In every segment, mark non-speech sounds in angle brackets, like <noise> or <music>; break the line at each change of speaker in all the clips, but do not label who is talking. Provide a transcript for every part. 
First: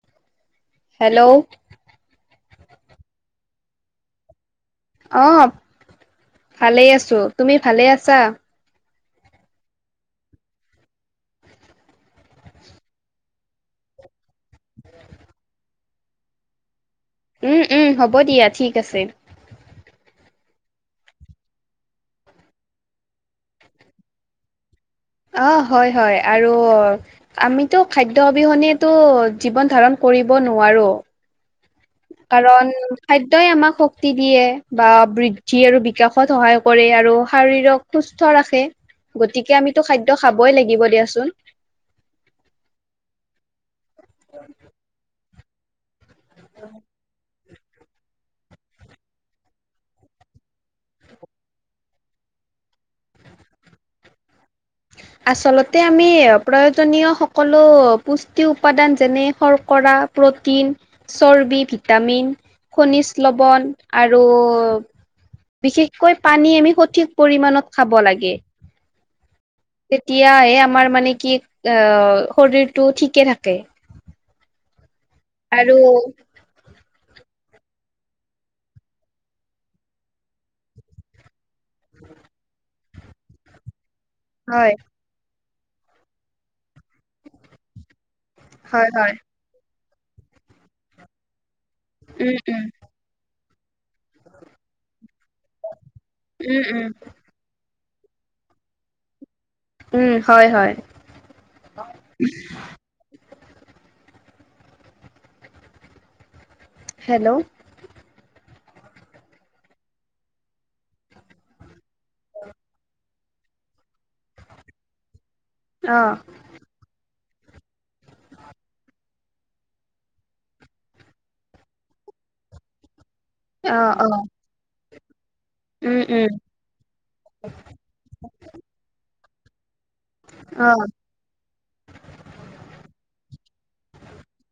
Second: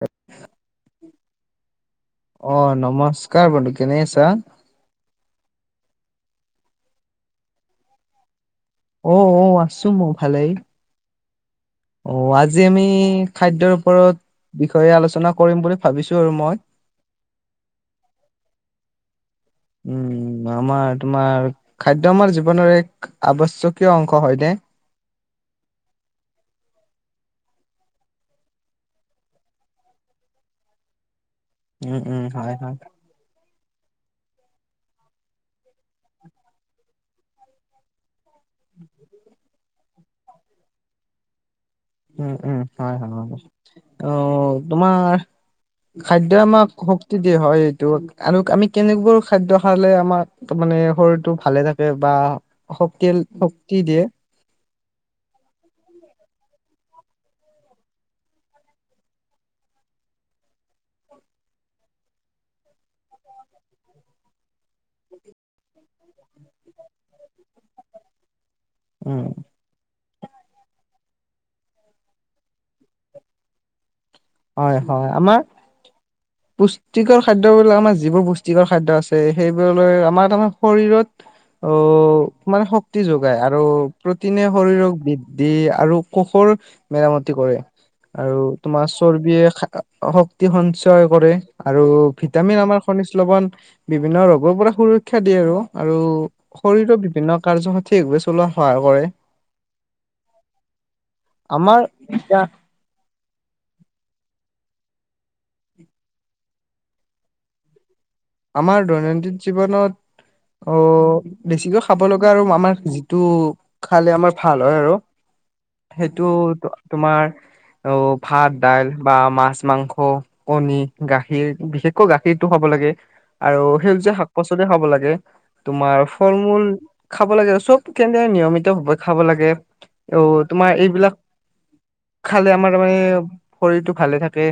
হয়
হেল্ল'
অ নমস্কাৰ বন্ধু কেনে আছা
অ ভালেই আছো তুমি ভালে আছা
অ অ আছো মই ভালেই অ আজি আমি খাদ্যয়ৰ ওপৰত বিষয়ে আলোচনা কৰিম বুলি ভাবিছো আৰু মই
উম উম হ'ব দিয়া ঠিক আছে
উম উ আমাৰ তোমাৰ খাদ্য আমাৰ জীৱনৰ এক আৱশ্যকীয় অংশ হয় নে
অ হয় হয় আৰু আমিতো খাদ্য অবিহনে জীৱন ধাৰণ কৰ কৰিব নোৱাৰো
উম উম হয়
কাৰণ
হয়
খাদ্যয়ই আমাক শক্তি দিয়ে বা বৃদ্ধি আৰু বিকাশত সহায় কৰে আৰু শাৰিৰক সুস্থ স ৰাখে গতিকে আমিতো খাদ্য খাবই লাগিব দিয়াচোন
উম উম হয় হয় হয় অ তোমাৰ খাদ্যয় আমাক শক্তি কি হয় এইটো আন আমি কেনেকবোৰ খাদ্য খালে আমাক তাৰ মানে শৰীৰটো ভালে থাকে বা শক্তিৰ শক্তি দিয়ে
আচলতে আমি প্ৰয়োজনীয় সকলো পুষ্টি উপাদান যেনে শৰ্কৰা প্ৰটিন চৰ্বি ভিটামিন খনিজ লৱণ আৰু বিশেষকৈ পানী আমি সঠিক পৰিমানণত খাব লাগে
উম
তেতিয়াহে আমাৰ মানে কি আহ শৰীৰটো ঠিকে থাকে
হয় হয় আমাৰ
আৰু
পুষ্টিকৰ খাদ্য বাক আমাৰ যিবোৰ পুষ্টিকৰ খাদ্য আছে সেইবোৰলৈ আমাৰ তাৰ শৰত অ মানে শক্তি যোগায় আৰু প্ৰতিটনে
হয়
শৰীৰক বি দি আৰু কোষৰ মেৰামতি কৰে আৰু তোমাৰ
হয় হয়
চৰ্বিয়ে শক্তি সঞ্চয় কৰে আৰু
উম
ভিটামিন
উম
আমাৰ খনিজ লৱন বিভিন্ন ৰোগৰ পৰা সুৰক্ষা দিয়ে আৰু আৰু
উম উম
শৰীৰৰ বিভিন্ন কাৰ্য ঠিক বে চলোৱা সহায় কৰে
উম হয় হয়
আমাৰ
হেল্ল'
আমাৰ দৈনন্দিন জীৱনত অ বেছিকৈ খাব লগা আৰু আমাৰ যিটো খালে আমাৰ ভাল হয় আৰু
অ
সেইটো তোমাৰ অ ভাত দাইল বা মাছ মাংস কণী গাখীৰ বিশেষকৈ গাখীৰ টো খাব লাগে আৰু
অ অ
সেইজীয়া শাক পাচলি খাব লাগে
উম
তোমাৰ
উম
ফল মূল খাব লাগে চব কেনে নিয়মিত ভাৱে খাব লাগে অ'
অ
তোমাৰ এইবিলাক খালে আমাৰাৰ মানে শৰীৰটো ভালে থাকে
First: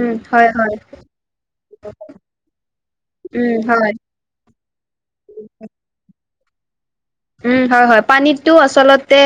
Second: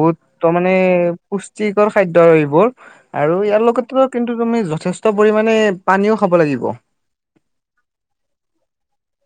উম হয়
ত মানে
হয়
পুষ্টিকৰ খাদ্য এইবোৰ আৰু
উম
ইয়াৰ
হয়
লগতে কিন্তু তুমি যথেষ্ট পৰিমামানে পানীও খাব লাগিব
উম হয় হয় পানীতটো আচলতে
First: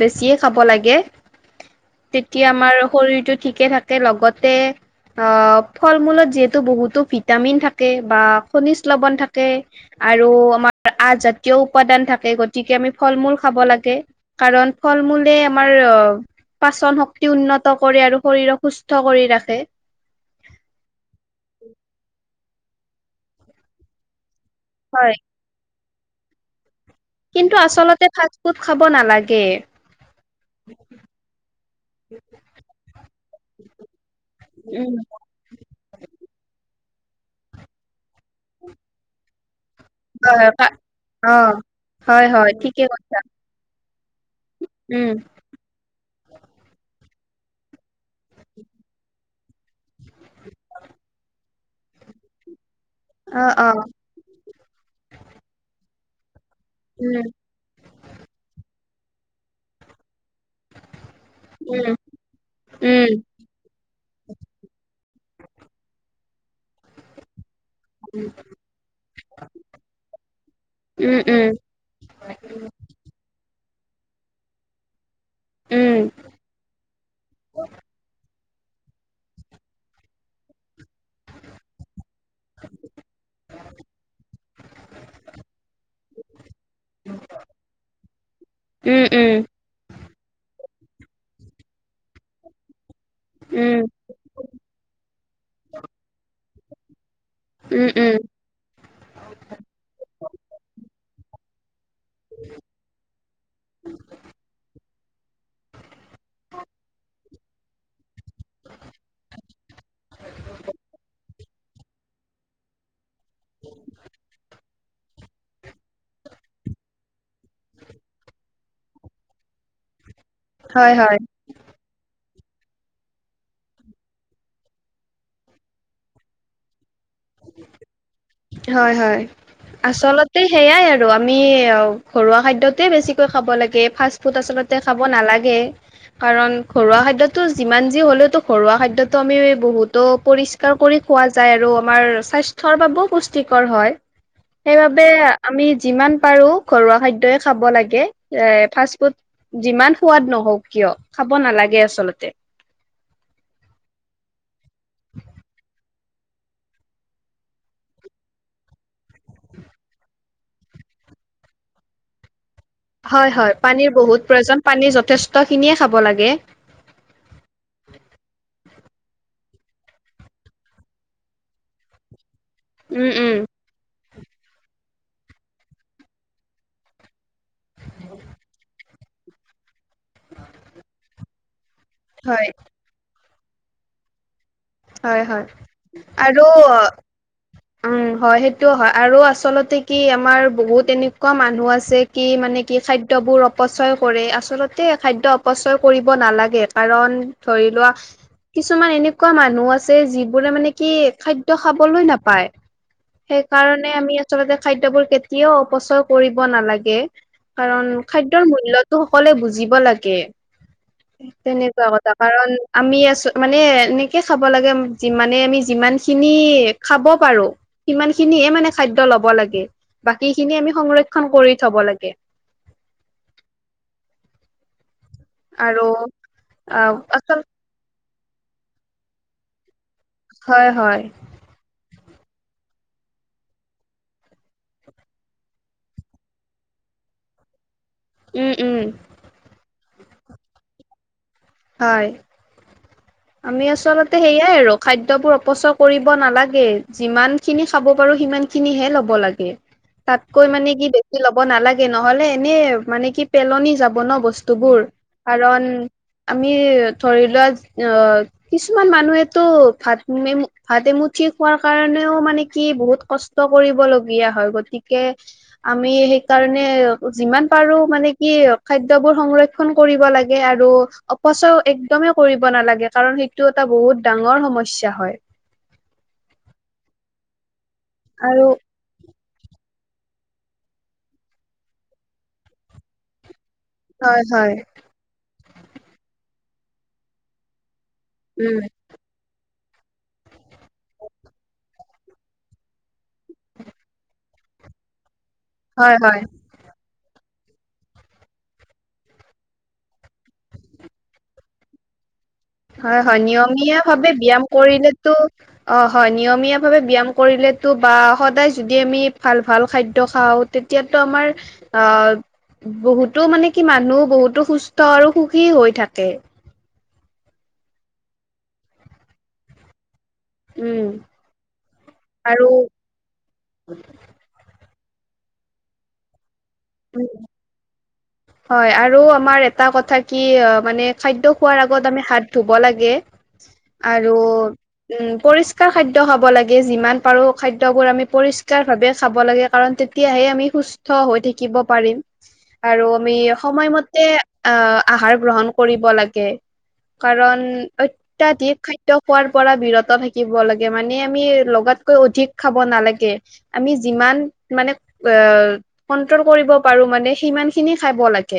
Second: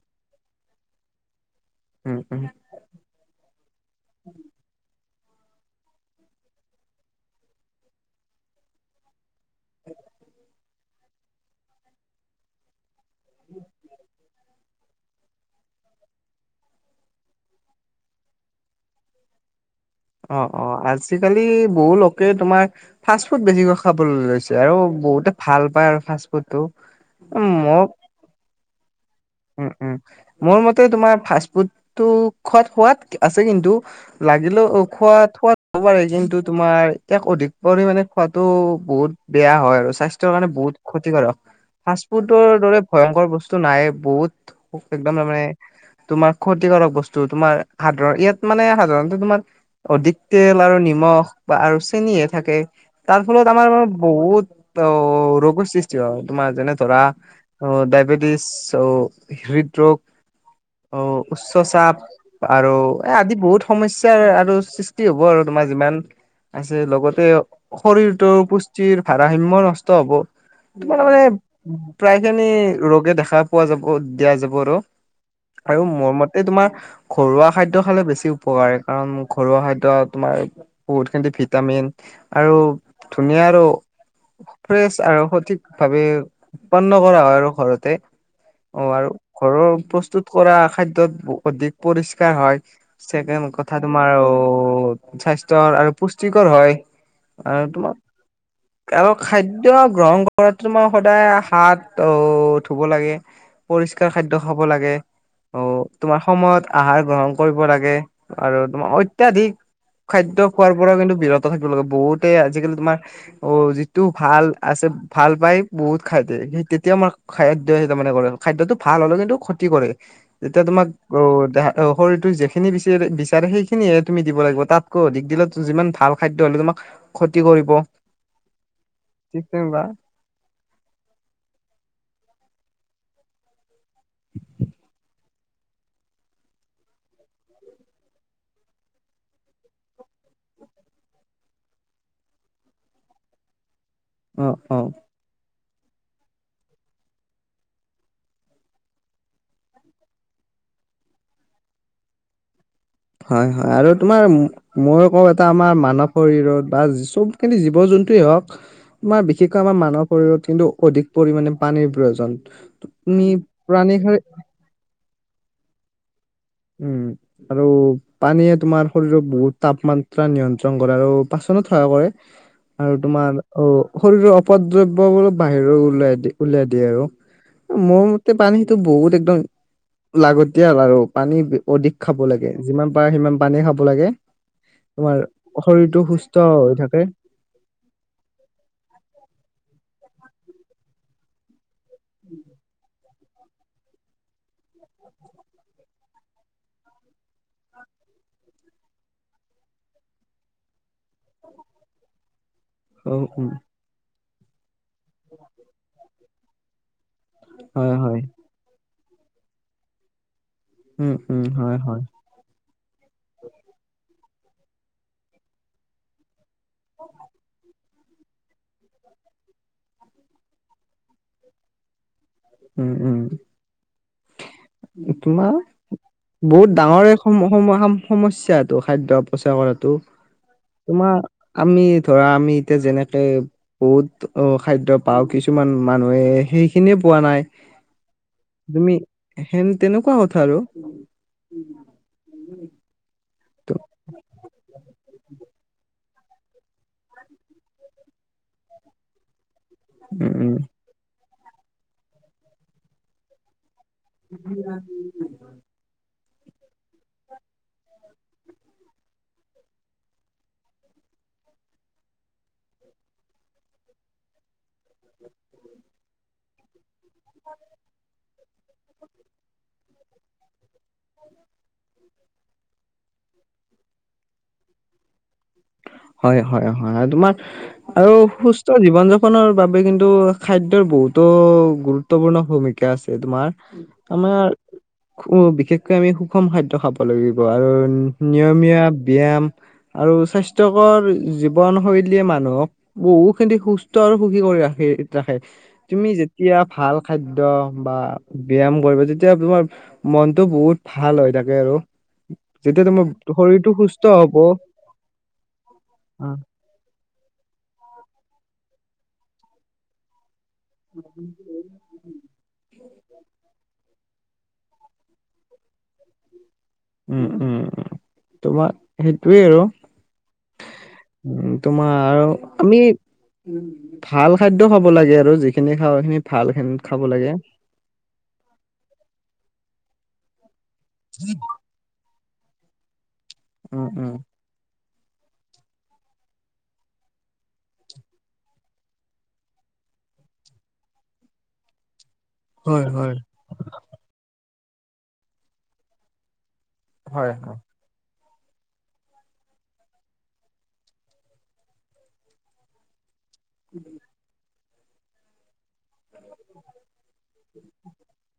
বেছিয়ে খাব লাগে
উম, উম।
তেতিয়া আমাৰ শৰীৰটো ঠিকে থাকে লগতে অ, ফল মূলত যিহেতু বহুতো ভিটামিন থাকে বা খনিজ লবন থাকে। আৰু আমাৰ আজাতীয় উপাদান থাক গতিকে আমি ফল মূল খাব লাগে কাৰণ ফল মূলে আমাৰ অ পাচন শক্তি উন্নত কৰে আৰু শৰীৰক সুস্থ কৰি ৰাখে
অ অ আজিকালি বহু লোকে তোমাৰ ফাষ্ট ফুড বেছিকৈ খাবলৈ লৈছে আৰু
হয়,
বহুতে ভাল পায় আৰু ফাষ্ট ফুড টো
কিন্তু আচলতে ফাষ্ট ফুড খাব নালাগে
উম উম মোৰ মতে তোমাৰ ফাষ্ট ফুডটো খোৱাত সোৱাদ আছে কিন্তু লাগিলেও অ
উম,
খোৱা খোৱব পাৰে কিন্তু তোমাৰ ইয়াক অধিক পৰিমাণে াতো বহুত বেয়া হয় স্বাস্থ্্যৰ
হয়,
কাৰণে
হয়,
বহুত
কা-
ক্ষতিকাৰক
অ',
ফাষ্ট
হয়,
ফুডৰ
হয়,
দৰে
ঠিকে ক
ভয়ংকৰ বস্তু নাই বহুত
উম,
একদম তাৰে তোমাৰ ক্ষতি কৰক বস্তু তোমাৰ সাধাৰণ ইয়াত মানে সাধাৰণতে তোমাৰ অধিক তেল আৰু নিমখ বা আৰু চেনহে থাকে তাৰ ফলত
অ',
আমাৰ
অ',
মান বহুত অ ৰোগৰ সৃষ্টি হয় তোমাৰ যেনে ধৰা
উম,
অ ডায়বেটিছ হৃদৰোগ অ উচ্চ
উম।
চাপ আৰু এ
উম,
আদি বহুত সমস্্যাৰ আৰু হ'ব আৰু তোমাৰ যিমান আছে লগতে শৰীৰটোৰ পুষ্টিৰ ভাৰসাময় নষ্ট হব তোমাৰে
উম,
মানে
উম,
প্ৰায় খিনি ৰোগে দেখা পোৱা যাব দিয়া যাব আৰু আৰু
উম,
মোৰ মতে তোমাৰ ঘৰুৱা খাদ্য খালে বেছি উপকাৰে কাৰণ ঘৰুৱা খাদ্য তোমাৰ বহুত খিনি ভিটামিন আৰু ধুনীয়া আৰু ফ্ৰেছ আৰু সঠিক ভাৱে উৎপন্ন কৰা হয় আৰু ঘৰতে অ
উম,
আৰু
উম,
ঘৰৰ প্ৰস্তুত কৰা খাদ্যয়ত অধিক পৰিষ্কাৰ হয় চকেড কথা
উম,
তোমাৰ স্বাস্থ্্যৰ আৰু পুষ্টিকৰ হয় আৰু
উম,
তোমাৰ
উম,
আৰু খাদ্য গ্ৰহণ কৰা তোমাৰ সদায় হাত অ ধুব লাগে পৰিষ্কাৰ খাদ্য খাব লাগে অ তোমাৰ সময়ত আহাৰ গ্ৰহণ কৰিব লাগে আৰু তোমাৰ অত্যাধিক খাদ্য খোৱাৰ পৰা কিন্তু বিৰত থাকিব লাগে বহুতে আজিকালি তোমাৰ অ যিটো ভাল আছে ভাল পাই বহুত খাইতে তেতিয়া মাৰ খাদ মানে কৰে খাদ্যয়তটো ভাল হলেও কিন্তু ক্ষতি কৰে যেতিয়া তোমাক
হয়, হয়,
অ শৰীৰটো ি বিচ বিচাৰে সেইখিনিহে তুমি দিব লাগিব তাতকৈ অধিক দিলে যিমান ভাল খাদ্য হ'লে তোমাকতি কৰিব
হয় হয়
ঠিক তেনেকুৱা
আচলতে সেইয়াই আৰু আমি ঘৰুৱা খাদ্য ত বেছিকৈ খাব লাগে ফাষ্ট ফুড আচল্ততে খাব নালাগে কাৰণ ঘৰুৱা খাদ্্যতটো যিমান যি হ'লেওতো ঘৰুৱা খাদ্যয়তটো আমি বহুতো পৰিষ্কাৰ কৰি খ যায় আৰু আমাৰ স্বাস্থ্যৰ বাবেও পুষ্টিকৰ হয়
অ', অ'।
সেইবাবে আমি যিমান পাৰো ঘৰুৱা খাদ্যই খাব লাগে এ ফাষ্ট ফুড যিমান সোৱাদ নহওক কিয় খাব নালাগে আচলতে
হয় হয় আৰু তোমাৰ মইো কওঁ এটা আমাৰ মানৱ শৰীৰত বা চবখিনি জীৱ জন্তুৱেই হওক আমাৰ বিশেষকৈ আমাৰ মানুহৰ শৰীৰত কিন্তু অধিক পৰিমামানে পানীৰ প্ৰয়োজন তুমি
হয় হয়
প্ৰাণী
পানীৰ বহুত প্ৰয়োজন পানী যথেষ্ট খিনিয়ে খাব লাগে
উম আৰু পানীয়ে তোমাৰ শৰীৰত বহুত তাপমাত্ৰা নিয়ন্ত্ৰণ কৰে আৰু পাছত সহাই কৰে আৰু
উম উম
তোমাৰ অ শৰীৰৰ অপদ দ্ৰব্য বল বাহিৰ উওলাই দি উলিয়াই দিয়ে আৰু মোৰ মতে পানী সেইটো বহুত একদম লাগতিয়াল আৰু পানী অধিক খাব
হয়
লাগে যিমান পাৰে সিমান পানী খাব লাগে তোমাৰ
হয় হয়
শৰীৰটো সুস্থ
আৰু
হৈ থাকে
উম হয় সেইটোও হয় আৰু আচলতে কি কি আমাৰ বহুত এনেকুৱা মানুহ আছে কি মানে কি খাদ্য খাদ্যয়বোৰ অপচয় কৰে আচলতে খাদ্য অপচয় কৰিব নালাগে কাৰণ ধৰি লোৱা কিছুমান এনেকুৱা মানুহ মানুহ আছে যিবোৰে মানে কি খাদ্য খাবলৈ নাপায়
অ উম
সেইকাৰণে আমি আচলতে খাদ্যবোৰ কেতিয়াও অপচয় কৰিব নালাগে কাৰণ
হয় হয়
খাদ্যৰ মূল্য টো সকলোৱে বুজিব লাগে
উম উম হয়
তেনেকুৱা
হয়
কথা কাৰণ আমি আছো মানে খাব লাগে মানে আমি যিমান খিনি খাব পাৰো সিমান খিনি মানে খাদ্য লব লাগে বাকী খিনি আমি সংৰক্ষণ কৰি থব লাগে
উম উম তোমাৰ
আৰু
বহুত
আহ
ডাঙৰে সম
আচল
সমা সমস্যা এইটো খাদ্য অপচয় কৰাটো
হয় হয়
তোমাৰ আমি ধৰা আমি এতিয়া যেনেকে বহুত অ খাদ্য পাওঁ কিছুমান মানুহে সেইখিনিয়ে পোৱা নাই
উম উম
তুমি হেন তেনেকুৱা কথা আৰু
হয় আমি আচলতে সেইয়াই আৰু খাদ্যবোৰ অপচয় কৰিব নালাগে যিমান খিনি খাব পাৰো সিমান খিনিহে ল'ব লাগে
উম
তাতকৈ
উম
মানে কি বেছি ল'ব নালাগে নহলে এনে মানে কি পেলনি যাব বন বস্তুবোৰ কাৰণ আমি ধৰি লোৱা অ কিছুমান মানুহেতো ভাত এমু ভাত এমুঠি খোৱাৰ কাৰণেও মানে কি বহুত কষ্ট কৰিবলগীয়া হয় গতিকে আমি সেইকাৰণে যিমান পাৰো মানে কি খাদ্যবোৰ সংৰক্ষন কৰিব লাগে আৰু অপচয় একদমেই কৰিব নালাগে কাৰণ সেইটো এটা বহুত ডাঙৰ সমস্যা হয়
হয় হয় হয় আৰু তোমাৰ আৰু সুস্থ জীৱন যাপনৰ বাবে কিন্তু এইটো খাদ্যৰ বহুতো গুৰুত্বপূৰ্ণ ভূমিকা আছে তোমাৰ
হয়
আমাৰ
হয়
উ বিশেষকৈ আমি সুষম খাদ্য খাব লাগিব আৰু
উম
নিয়মীয়া ব্যায়াম আৰু স্বাস্থ্য জীৱন শৈলীয়ে মানুহক বহু খিনি সুস্থ আৰু সুখী কৰি ৰাখে ৰাখে
হয়
তুমি
হয়
যেতিয়া ভাল খাদ্য বা ব্যায়াম কৰিবা তেতিয়া তোমাৰ মনটো বহুত ভাল হৈ থাকে আৰু <inaudible>
হয়
তোমাৰ
হয়
শৰীৰটো
নিয়মীয়া
সুস্থ
ভাৱে
হব
ব্যায়াম কৰিলে তো অ হয়
আহ,
নিয়মীয়া ভাৱে ব্যায়াম ক কৰিলেতো বা সদায় যদি আমি ভাল ভাল খাদ্য খাওঁ তেতিয়াতো আমাৰ অ বহুত টো মানে কি মানুহ বহুতো সুস্থ আৰু সুখী হৈ থাকে
উম উম উ তোমাৰ সেইটোৱে আৰু
উম
উ তোমাৰ আৰু আমি ভাল খাদ্য টো খাব লাগে আৰু যিখিনি খাওঁ খিনি ভাল খাব লাগে
হয় আৰু আমাৰ এটা কথা কি অ মানে খাদ্য খোৱাৰ আগত আমি হাত ধুব লাগে
উম উম
আৰু উম পৰিস্কাৰ খাদ্য খাব লাগে যিমান পাৰো খাদ্যবোৰ আমি পৰিস্কাৰ ভাৱে খাব লাগে কাৰণ তেতিয়াহে আমি সুস্থ হৈ থাকিব পাৰিম আৰু
হয় হয়
আমি সময়মতে আহ আহাৰ গ্ৰহণ কৰিব লাগে
হয়
কাৰণ
হয়
অত্যাধিক খাদ্য খোৱাৰ পৰা বিৰত থাকিব লাগে মানে আমি লগাতকৈ অধিক খাব নালাগে আমি যিমান মানে অ', কণ্ট্ৰল কণ্ট্ৰল কৰিব পাৰোঁ মানে সিমানখিনি খাব লাগে,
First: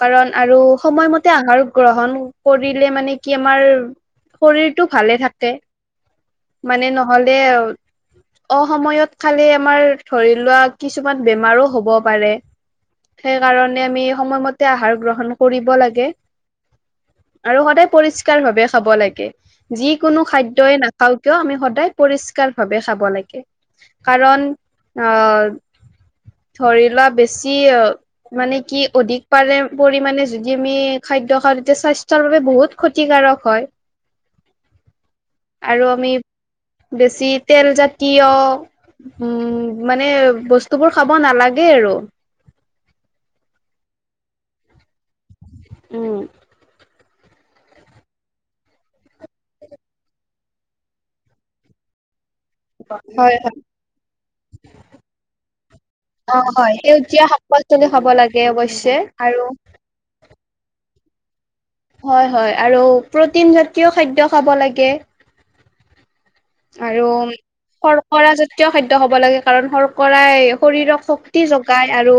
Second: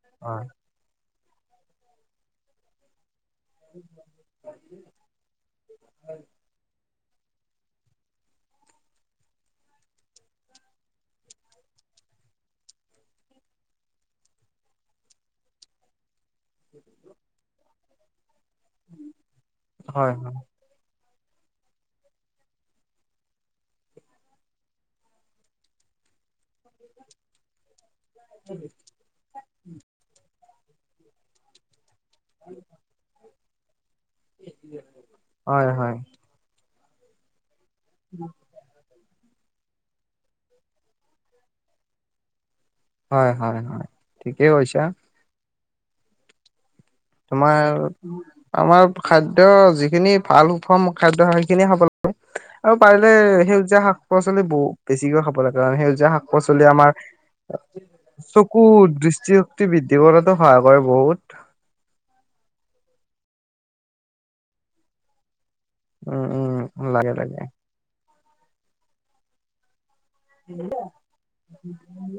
কাৰণ
অ
আৰু সময়মতে আহাৰ গ্ৰহণ কৰিলে মানে কি আমাৰ শৰীৰটো ভালে থাকে মানে ন নহ'লে অসময়ত খালে আমাৰ ধৰি লোৱা কিছু কিছুমান বেমাৰো হ'ব পাৰে, সেইকাৰণে আমি সময়মতে আহাৰ গ্ৰহণ কৰিব লাগে। আৰু সদায় পৰিস্কাৰ ভাৱে খাব লাগে
হয়
যিকোনো খাদ্যই না নাখাওঁ কিয় আমি সদায় পৰিষ্কাৰ ভাৱে খাব লাগে কাৰণ অ', ধৰি লোৱা বেছি মানে কি অধিক পাৰে পৰিমাণে যদি আমি খাদ্য খাওঁ তেতিয়া স্বাস্থ্যৰ বাবে বহুত ক্ষতিকাৰক হয়
হয়
আৰু
হয়।
আমি বেছি তেলজাতীয় উম মানে বস্তু বস্তুবোৰ খাব নালাগে আৰু
হয়- হয়- হয় ঠিকেই কৈছা।
উম।
তোমাৰ আমাৰ খাদ্য যিখিনি ভাল সুষম খাদ্য সেইখিনিয়ে খাব লাগে আৰু পাৰিলে
হয় হয়
সেউজীয়া শাক পাচলি বহু বেছিকৈ খাব লাগে কাৰণ সেউজীয়া শাক
অ
পাচলি
হয়
আমাৰ
সেউজীয়া শাক পাচলি খাব লাগে
চকু
অৱশ্যে আৰু
দৃষ্টিশক্তি বৃদ্ধি কৰাতো সহায় কৰে বহুত।
হয় -হয় আৰু প্ৰ'টিন জাতীয় খাদ্য খাব লাগে
উম -উম লাগে- লাগে
পৰাজাতীয় খাদ্য হ'ব লাগে কাৰণ হ'ল কৰাই শৰীৰক শক্তি যগাই আৰু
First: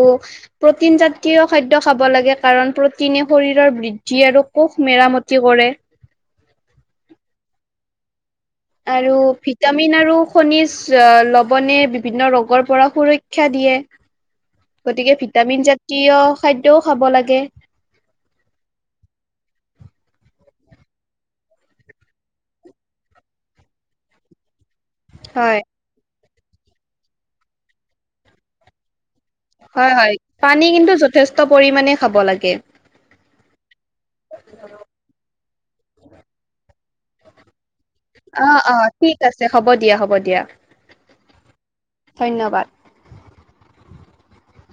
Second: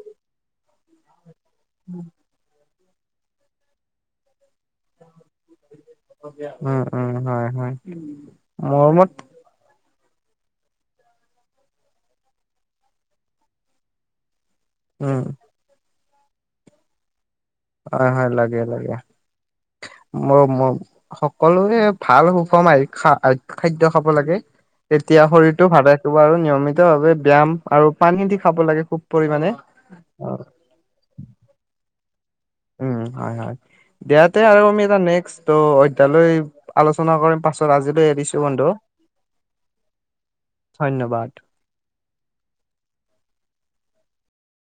প্ৰ'টিনজাতীয় খাদ্য খাব লাগে কাৰণ প্ৰ'টি প্ৰ'টিনে শৰীৰৰ বৃদ্ধি আৰু কোষ মেৰামতি কৰে।
উম- উম হয় -হয় মোৰ মত
আৰু ভিটামিন আৰু খনিজ লৱণে বিভিন্ন ৰোগৰ পৰা সুৰক্ষা দিয়ে গতিকে
উম
ভিটামিন জাতীয় খাদ্যও খাব লাগে।
হয়- হয় লাগে -লাগে। ম ম সকলোৱে ভাল সুষম খা খাদ্য খাব লাগে তেতিয়া
হয়।
শৰীৰটো ভাল ৰাখিব আৰু নিয়মিত ভাৱে ব্যায়াম আৰু পানী দি খাব লাগে খুব পৰিমাণে।
হয় -হয় পানী কিন্তু যথেষ্ট পৰিমাণে খাব লাগে।
উম, হয় -হয়, দিয়াতে আৰু আমি এটা নেক্সট অধ্যায়লৈ আলোচনা কৰিম পাছত আজিলৈ এৰিছো বন্ধু
অ', অ', ঠিক আছে হ'ব দিয়া হ'ব দিয়া
ধন্যবাদ।
ধন্যবাদ।